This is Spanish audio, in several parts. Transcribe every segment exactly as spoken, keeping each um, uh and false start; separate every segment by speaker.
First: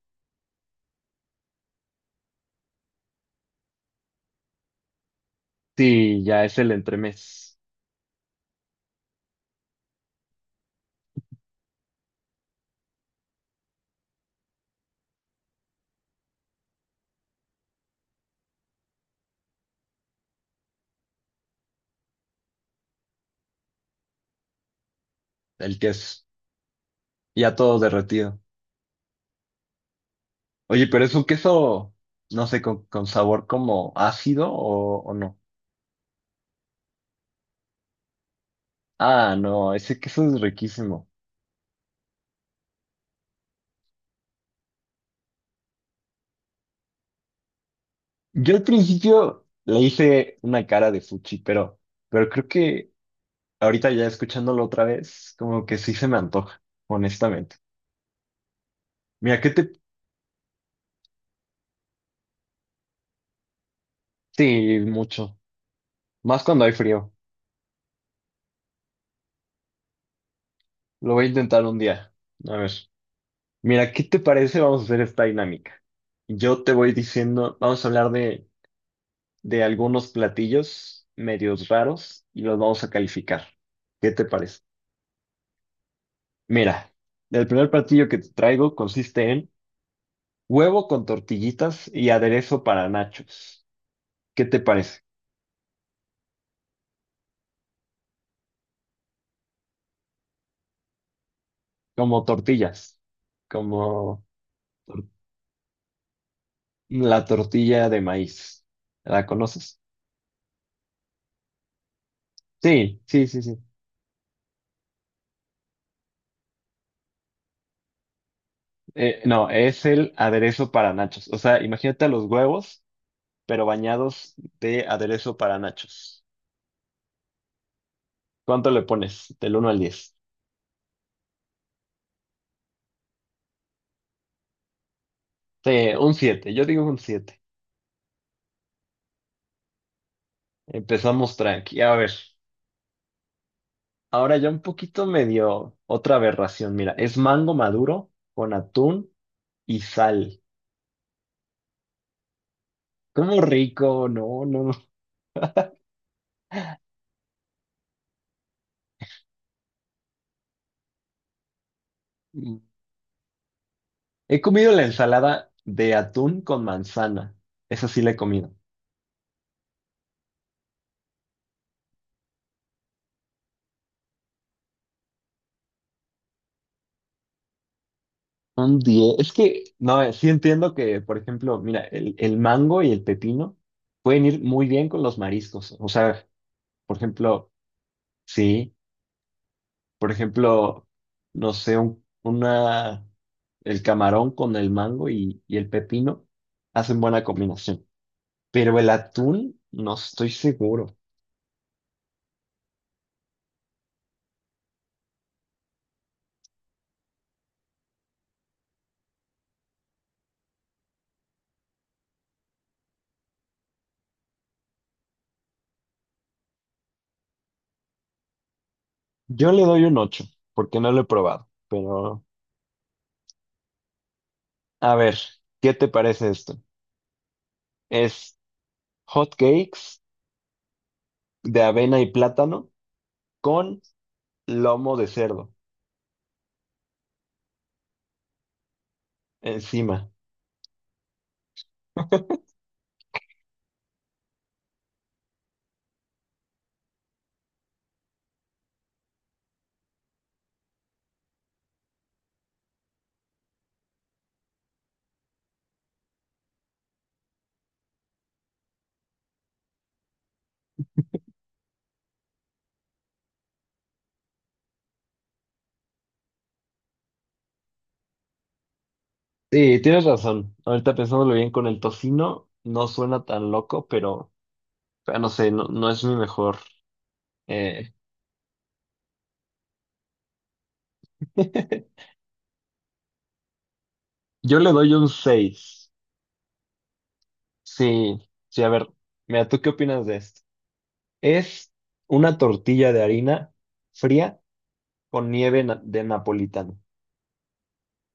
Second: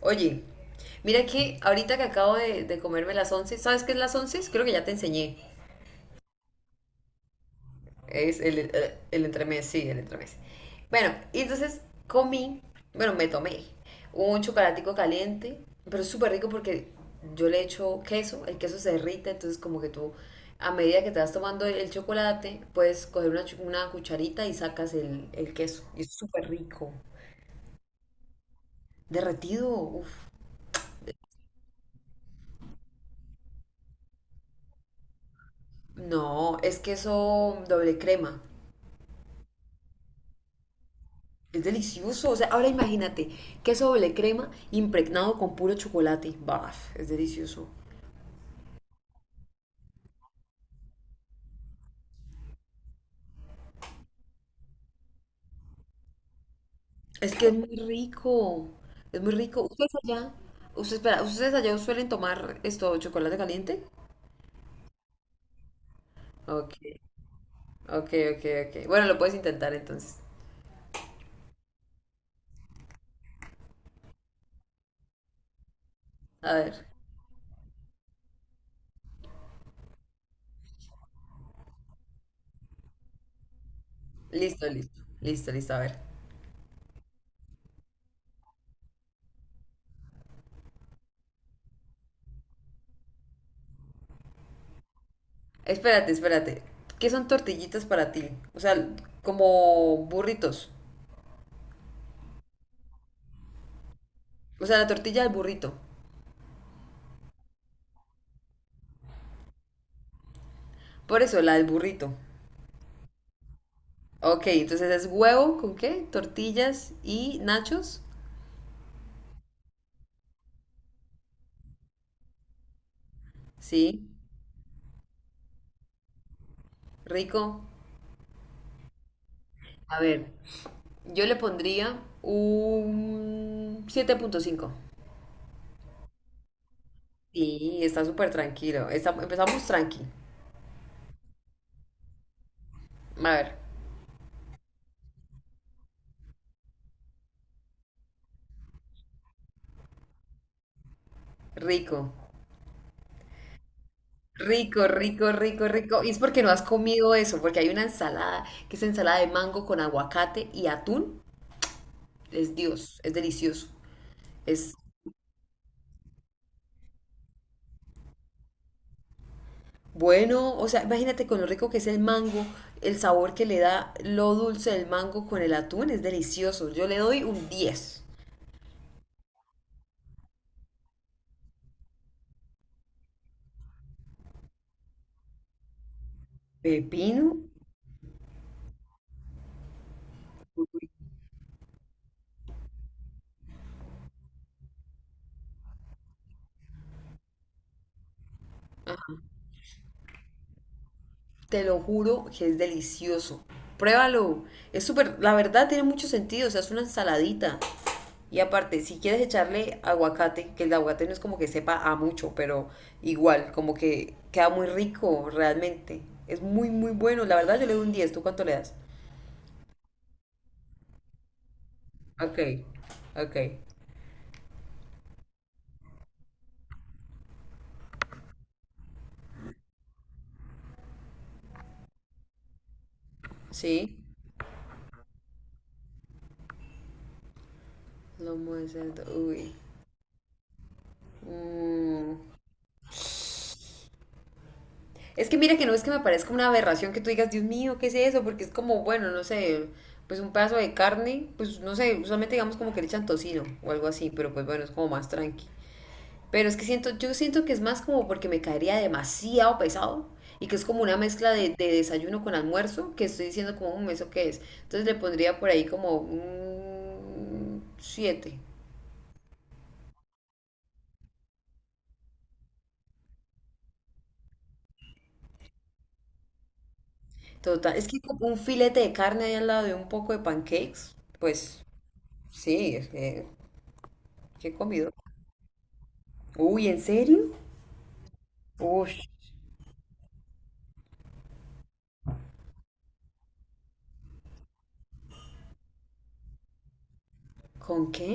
Speaker 1: Oye, mira que ahorita que acabo de, de comerme las once. ¿Sabes qué es las once? Creo que ya te enseñé.
Speaker 2: Sí, ya es el entremés,
Speaker 1: Es el, eh, el entremés, sí, el entremés. Bueno, y entonces comí, bueno, me tomé un chocolatico caliente, pero es súper rico porque yo le echo queso, el queso se derrite, entonces como que tú, a medida que te vas tomando el chocolate, puedes coger una, chu- una cucharita y sacas el, el
Speaker 2: el
Speaker 1: queso. Y es
Speaker 2: queso,
Speaker 1: súper rico.
Speaker 2: ya todo derretido.
Speaker 1: Derretido, uff.
Speaker 2: Oye, pero es un queso, no sé, con, con sabor como ácido o, o no.
Speaker 1: No, es queso doble crema.
Speaker 2: Ah, no, ese queso es riquísimo.
Speaker 1: Es delicioso. O sea, ahora imagínate, queso doble crema impregnado con puro chocolate. Baf, es delicioso.
Speaker 2: Yo al principio le hice una cara de fuchi, pero, pero creo que ahorita ya escuchándolo otra vez, como que sí se me antoja,
Speaker 1: Es que es
Speaker 2: honestamente.
Speaker 1: muy rico. Es muy
Speaker 2: Mira, que
Speaker 1: rico.
Speaker 2: te...
Speaker 1: ¿Ustedes allá? Usted, espera, ¿ustedes allá suelen tomar esto, chocolate caliente?
Speaker 2: Sí, mucho. Más cuando hay
Speaker 1: Ok,
Speaker 2: frío.
Speaker 1: ok, ok, ok. Bueno, lo puedes intentar entonces.
Speaker 2: Lo voy a intentar un día. A ver. Mira, ¿qué te parece? Vamos a hacer esta dinámica.
Speaker 1: A
Speaker 2: Yo te
Speaker 1: ver.
Speaker 2: voy diciendo, vamos a hablar de, de algunos platillos medios raros y los vamos a calificar. ¿Qué te parece?
Speaker 1: Listo, listo. Listo, listo. A ver.
Speaker 2: Mira, el primer platillo que te traigo consiste en huevo con tortillitas y aderezo para nachos. ¿Qué te parece?
Speaker 1: Espérate, espérate. ¿Qué son tortillitas para ti? O sea, como burritos.
Speaker 2: Como tortillas, como
Speaker 1: O sea, la
Speaker 2: tor-
Speaker 1: tortilla del burrito.
Speaker 2: la tortilla de maíz. ¿La conoces?
Speaker 1: Por eso, la del burrito.
Speaker 2: Sí, sí, sí, sí.
Speaker 1: Ok, entonces es huevo con qué? Tortillas y nachos.
Speaker 2: Eh, no, es el aderezo para nachos. O sea, imagínate a los huevos pero
Speaker 1: Sí,
Speaker 2: bañados de aderezo para nachos.
Speaker 1: rico.
Speaker 2: ¿Cuánto le pones? Del uno al
Speaker 1: A
Speaker 2: diez.
Speaker 1: ver, yo le pondría un siete punto cinco.
Speaker 2: Sí, un siete. Yo digo un siete.
Speaker 1: Sí, está súper tranquilo. Está- empezamos tranqui.
Speaker 2: Empezamos tranqui. A ver,
Speaker 1: A ver,
Speaker 2: ahora ya un poquito medio otra aberración. Mira, es mango maduro con atún y sal.
Speaker 1: rico.
Speaker 2: ¡Cómo rico! No, no, no.
Speaker 1: Rico, rico, rico, rico. Y es porque no has comido eso, porque hay una ensalada que es ensalada de mango con aguacate y atún. Es
Speaker 2: Mm.
Speaker 1: Dios, es delicioso.
Speaker 2: He comido
Speaker 1: Es
Speaker 2: la ensalada de atún con manzana. Esa sí la he comido.
Speaker 1: Bueno, o sea, imagínate con lo rico que es el mango, el sabor que le da lo dulce del mango con el atún, es delicioso. Yo le doy un diez.
Speaker 2: Un diez. Es que, no, eh, sí entiendo que, por ejemplo, mira, el, el mango y el pepino pueden ir muy bien con los mariscos. O sea, por
Speaker 1: Pepino,
Speaker 2: ejemplo, sí, por ejemplo, no sé, un- una, el camarón con el mango y, y el pepino hacen buena combinación. Pero el atún, no estoy seguro.
Speaker 1: te lo juro que es delicioso. Pruébalo. Es súper, la verdad tiene mucho sentido, o sea, es una ensaladita. Y aparte, si quieres echarle aguacate, que el aguacate no es como que sepa a mucho, pero igual, como que queda muy rico realmente. Es muy, muy bueno. La verdad, yo le doy un diez. ¿Tú cuánto le das?
Speaker 2: Yo le doy un ocho porque no lo he probado. Pero,
Speaker 1: Ok, ok.
Speaker 2: a ver, ¿qué te parece esto? Es hot cakes de avena y plátano con
Speaker 1: Sí.
Speaker 2: lomo de cerdo
Speaker 1: Lomo de cerdo, uy.
Speaker 2: encima.
Speaker 1: Mm. Es que mira que no es que me parezca una aberración que tú digas, Dios mío, ¿qué es eso? Porque es como, bueno, no sé, pues un pedazo de carne, pues no sé, usualmente digamos como que le echan tocino o algo así, pero pues bueno, es como más tranqui. Pero es que siento, yo siento que es más como porque me caería demasiado pesado y que es como una mezcla de, de desayuno con almuerzo, que estoy diciendo como, un ¿eso qué es? Entonces le pondría por ahí como un siete.
Speaker 2: Sí, tienes razón. Ahorita pensándolo bien con el tocino, no suena tan loco, pero... Pero no sé, no, no es mi mejor.
Speaker 1: Total, es
Speaker 2: eh,
Speaker 1: que como un filete de carne ahí al lado de un poco de pancakes, pues sí, es que, qué
Speaker 2: Yo le
Speaker 1: comido.
Speaker 2: doy un seis.
Speaker 1: Uy, ¿en serio?
Speaker 2: Sí, sí, a ver,
Speaker 1: Uy,
Speaker 2: mira, ¿tú qué opinas de esto? Es una tortilla de harina fría con nieve na- de napolitano,
Speaker 1: ¿con qué?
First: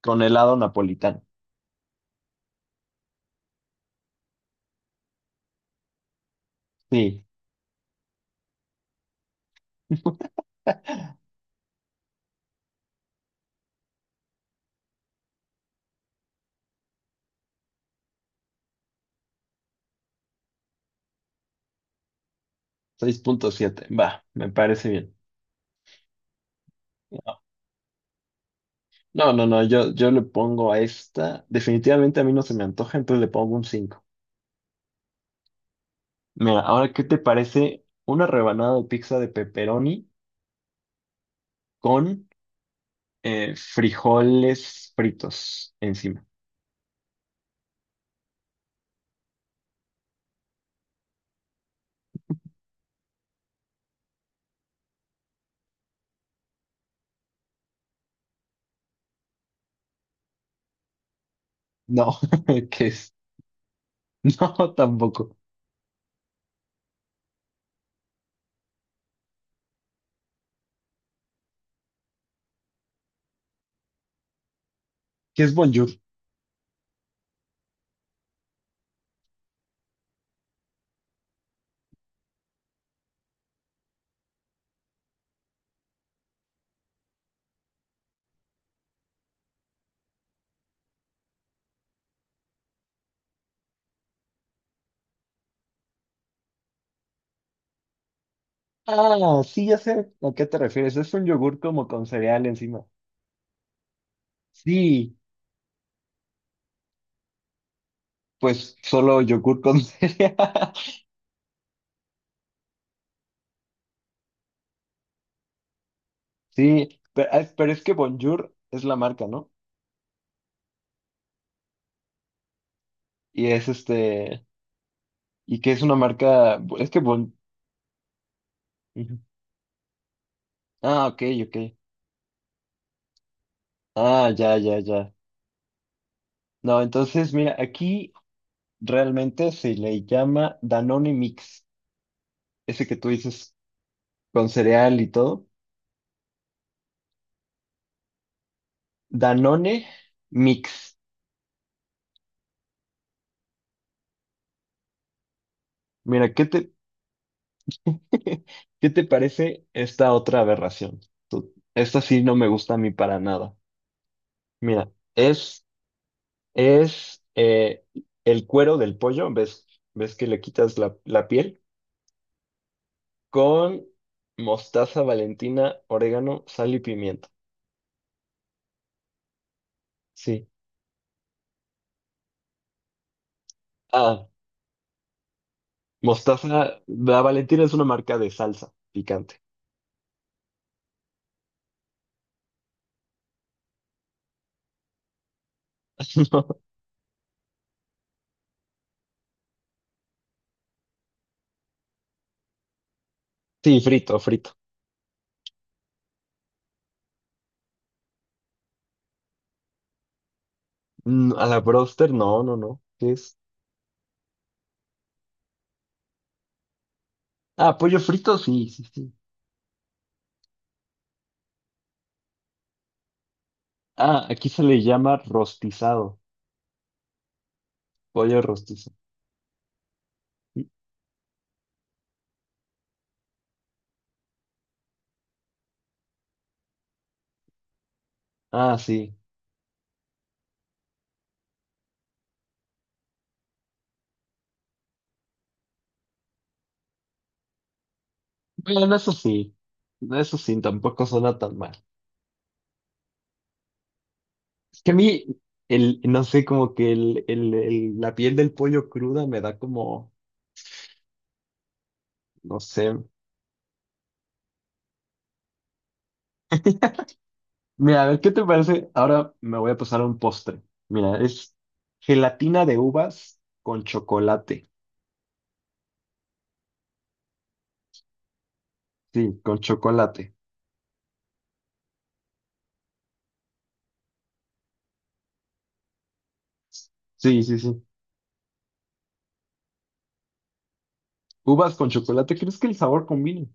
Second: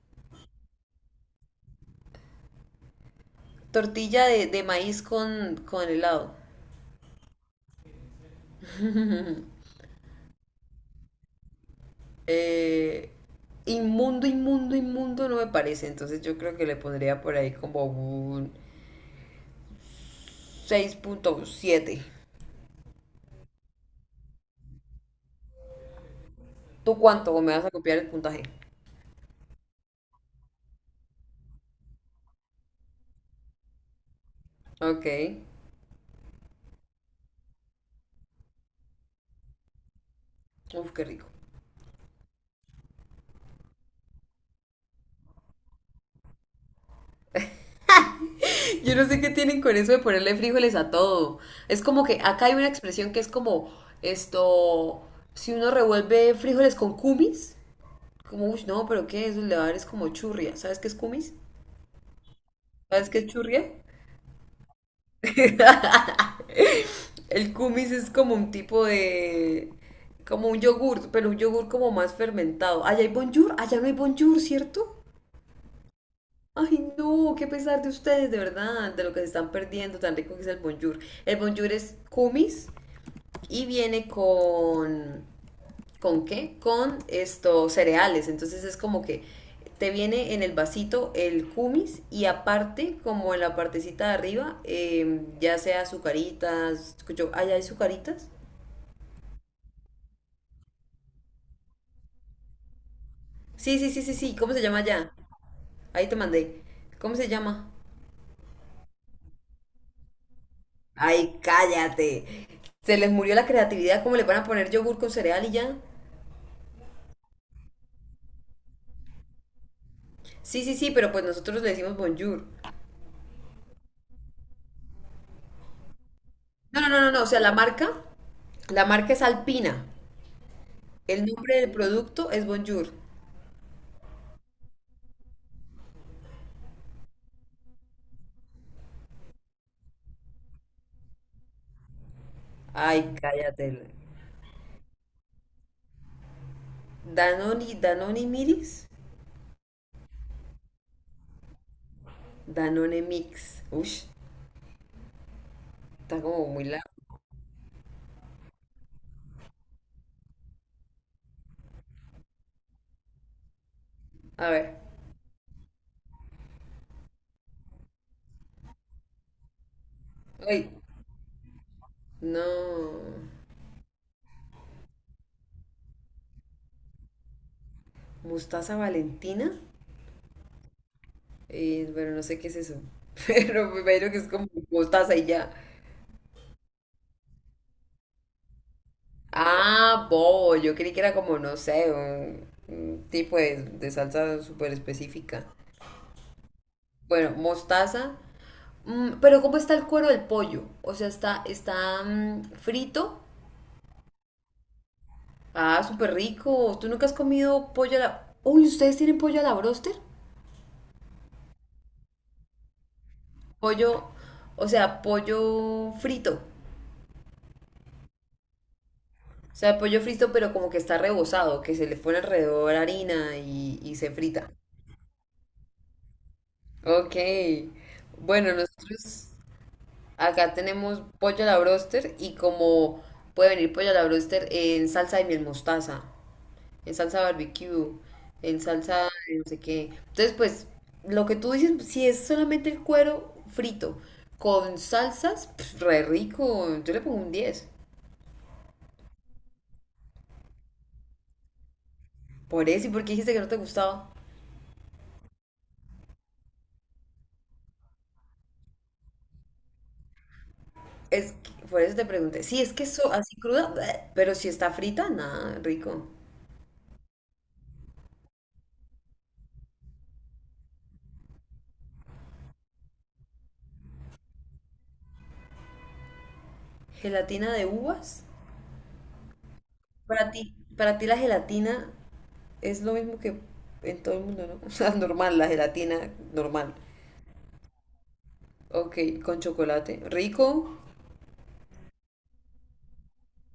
Speaker 2: con helado napolitano.
Speaker 1: Tortilla de, de maíz con, con helado.
Speaker 2: Sí,
Speaker 1: Eh, inmundo, inmundo, inmundo no me parece, entonces yo creo que le pondría por ahí como un seis punto siete.
Speaker 2: seis punto siete. Va, me parece bien.
Speaker 1: ¿Tú cuánto? ¿O me vas a copiar el puntaje?
Speaker 2: No, no, no, yo, yo le pongo a esta, definitivamente a mí no se me antoja, entonces le pongo un cinco.
Speaker 1: Ok,
Speaker 2: Mira, ahora, ¿qué te parece una rebanada de pizza de pepperoni
Speaker 1: uf, qué rico.
Speaker 2: con eh, frijoles fritos encima.
Speaker 1: Yo no sé qué tienen con eso de ponerle frijoles a todo. Es como que acá hay una expresión que es como esto, si uno revuelve frijoles con cumis, como, uy, no, pero ¿qué? Eso le va a dar es como churria. ¿Sabes qué es cumis?
Speaker 2: No, ¿qué
Speaker 1: ¿Sabes
Speaker 2: es?
Speaker 1: qué es churria?
Speaker 2: No, tampoco.
Speaker 1: El kumis es como un tipo de como un yogur, pero un yogur como más fermentado. Allá hay bonjour, allá no hay bonjour, ¿cierto?
Speaker 2: ¿Qué es bonjour?
Speaker 1: Ay, no, qué pesar de ustedes, de verdad, de lo que se están perdiendo, tan rico que es el bonjour. El bonjour es kumis, y viene con, ¿con qué? Con estos cereales, entonces es como que te viene en el vasito el kumis y aparte, como en la partecita de arriba, eh, ya sea azucaritas, escucho, ¿allá hay azucaritas?
Speaker 2: Ah, sí, ya sé a qué te refieres. Es un yogur como con cereal encima.
Speaker 1: Sí, sí, sí, sí, sí, ¿cómo se llama allá?
Speaker 2: Sí,
Speaker 1: Ahí te mandé. ¿Cómo se llama?
Speaker 2: pues solo yogur con cereal.
Speaker 1: Ay, cállate. Se les murió la creatividad, ¿cómo le van a poner yogur con cereal y ya?
Speaker 2: Sí, pero, ah, pero es que bonjour es la marca, ¿no?
Speaker 1: Sí, sí, sí, pero pues nosotros le decimos bonjour.
Speaker 2: Y es este, y que es una marca,
Speaker 1: No, no,
Speaker 2: es que
Speaker 1: no, no, no, o
Speaker 2: bon...
Speaker 1: sea, la marca, la marca
Speaker 2: Ujú.
Speaker 1: es Alpina.
Speaker 2: Ah, ok,
Speaker 1: El
Speaker 2: ok.
Speaker 1: nombre del producto es Bonjour.
Speaker 2: Ah, ya, ya, ya. No, entonces, mira, aquí realmente se le llama Danone Mix. Ese que tú
Speaker 1: Ay,
Speaker 2: dices
Speaker 1: cállate.
Speaker 2: con cereal y todo,
Speaker 1: Danone, Danone Miris,
Speaker 2: Danone Mix.
Speaker 1: Danone Mix. Ush, está
Speaker 2: Mira, ¿qué
Speaker 1: como muy
Speaker 2: te,
Speaker 1: largo.
Speaker 2: qué te parece esta otra aberración? Tú- esta sí no me gusta a mí para nada.
Speaker 1: A ver.
Speaker 2: Mira, es, es eh, el cuero del pollo, ¿ves? ¿Ves que le
Speaker 1: Ay,
Speaker 2: quitas la, la piel?
Speaker 1: no.
Speaker 2: Con mostaza, Valentina, orégano, sal y pimienta.
Speaker 1: Mostaza Valentina.
Speaker 2: Sí.
Speaker 1: Eh, bueno, no sé qué es eso. Pero me imagino que
Speaker 2: Ah,
Speaker 1: es como mostaza y ya.
Speaker 2: mostaza, la Valentina es una marca de salsa picante.
Speaker 1: Ah, bobo. Yo creí que era como, no sé, un, un tipo de, de salsa súper específica. Bueno, mostaza. Mm, pero ¿cómo está el cuero del pollo? O sea, está, está mm, frito.
Speaker 2: Sí, frito, frito.
Speaker 1: Ah, súper rico. ¿Tú nunca has comido pollo a la... Uy, ¿ustedes tienen pollo a la broster?
Speaker 2: Mm, a la broster, no, no, no. ¿Qué es?
Speaker 1: Pollo, o sea, pollo frito.
Speaker 2: Ah, pollo frito, sí, sí, sí.
Speaker 1: O sea, pollo frito, pero como que está rebozado, que se le pone alrededor harina y, y se
Speaker 2: Ah, aquí
Speaker 1: frita.
Speaker 2: se le llama rostizado.
Speaker 1: Ok.
Speaker 2: Pollo
Speaker 1: Bueno,
Speaker 2: rostizado.
Speaker 1: nosotros acá tenemos pollo a la broster y como puede venir pollo a la broster en salsa de miel mostaza. El salsa barbecue, el
Speaker 2: Ah,
Speaker 1: salsa
Speaker 2: sí.
Speaker 1: de no sé qué. Entonces, pues, lo que tú dices, si es solamente el cuero frito con salsas, pf, re rico. Yo le pongo un diez.
Speaker 2: Bueno, eso sí. Eso sí, tampoco suena tan mal.
Speaker 1: Por eso, ¿y por qué dijiste que no te gustaba?
Speaker 2: Es que a mí, el, no sé, como que el, el, el- la piel del pollo cruda me da como,
Speaker 1: Es que- por eso te pregunté.
Speaker 2: no
Speaker 1: Si es que
Speaker 2: sé.
Speaker 1: eso así cruda, bleh, pero si está frita, nada, rico.
Speaker 2: Mira, a ver, ¿qué te parece? Ahora me voy a pasar a un postre. Mira, es gelatina de uvas con chocolate.
Speaker 1: ¿Gelatina de uvas?
Speaker 2: Sí, con
Speaker 1: Para
Speaker 2: chocolate.
Speaker 1: ti, para ti la gelatina es lo mismo que en todo el mundo, ¿no? O sea, normal, la gelatina normal.
Speaker 2: Sí, sí, sí.
Speaker 1: Ok, con chocolate. Rico.
Speaker 2: Uvas con chocolate, ¿crees que el sabor combine?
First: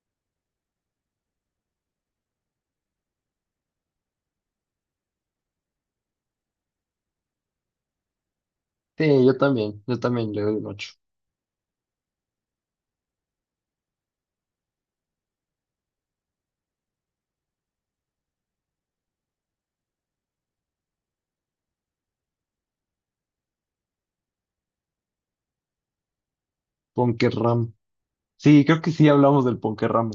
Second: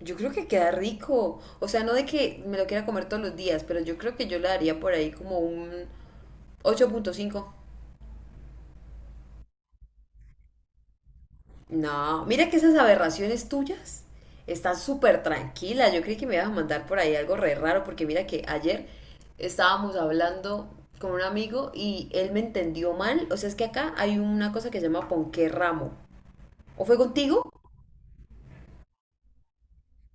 Speaker 1: Yo creo que queda rico. O sea, no de que me lo quiera comer todos los días, pero yo creo que yo le daría por ahí como un ocho punto cinco.
Speaker 2: Sí, yo también, yo también le doy un ocho.
Speaker 1: No, mira que esas aberraciones tuyas están súper tranquilas. Yo creí que me ibas a mandar por ahí algo re raro, porque mira que ayer estábamos hablando con un amigo y él me entendió mal. O sea, es que acá hay una cosa que se llama ponqué ramo. ¿O fue contigo?
Speaker 2: Ponquerramo. Sí, creo que sí hablamos del ponquerramo.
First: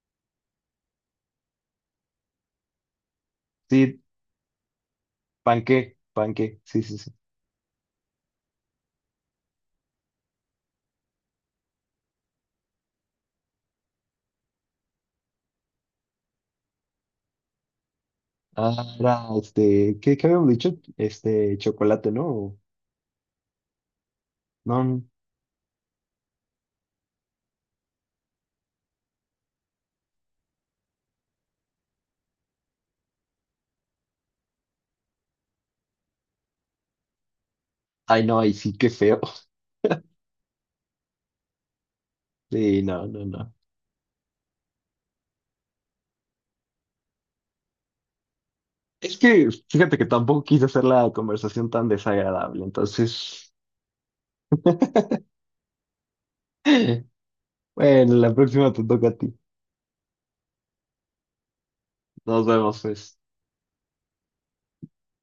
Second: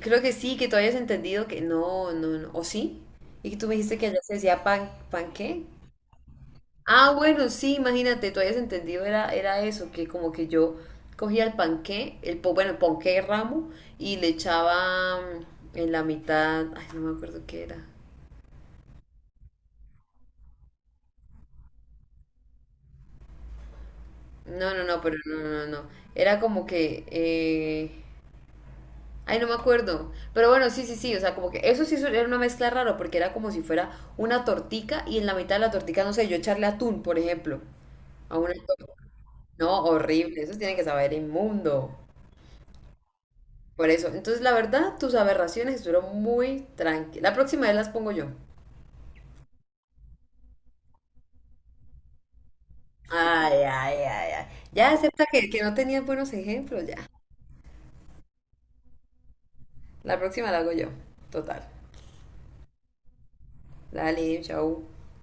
Speaker 1: Creo que sí, que tú habías entendido que no, no, no. ¿O sí? Y que tú me dijiste
Speaker 2: Sí,
Speaker 1: que allá se decía pan, ¿pan qué?
Speaker 2: panqué, panqué, sí, sí,
Speaker 1: Ah,
Speaker 2: sí.
Speaker 1: bueno, sí, imagínate, tú habías entendido, era, era eso, que como que yo cogía el panqué, el, po- bueno, el ponqué ramo, y le echaba mm, en la mitad, ay, no me acuerdo qué era.
Speaker 2: Ah, era, este, ¿qué, qué habíamos dicho? Este, chocolate, ¿no? O...
Speaker 1: No,
Speaker 2: No,
Speaker 1: no, no,
Speaker 2: no.
Speaker 1: pero no, no, no. No. Era como que, eh, ay, no me acuerdo. Pero bueno, sí, sí, sí, o sea, como que eso sí era una mezcla rara, porque era como si fuera una tortica, y en la mitad de la tortica, no sé, yo echarle atún, por ejemplo,
Speaker 2: Ay,
Speaker 1: a
Speaker 2: no, ay,
Speaker 1: una
Speaker 2: sí, qué
Speaker 1: torta.
Speaker 2: feo.
Speaker 1: No, horrible, eso tiene que saber inmundo.
Speaker 2: Sí, no, no, no.
Speaker 1: Por eso. Entonces, la verdad, tus aberraciones estuvieron muy tranquilas. La próxima vez las pongo yo.
Speaker 2: Es que, fíjate que tampoco quise hacer la conversación tan desagradable, entonces,
Speaker 1: Ay, ay, ay, ay. Ya acepta que, que no tenías buenos ejemplos, ya.
Speaker 2: bueno, la próxima te toca a ti.
Speaker 1: La próxima la hago yo. Total.
Speaker 2: Nos vemos, pues.
Speaker 1: Dale, chau.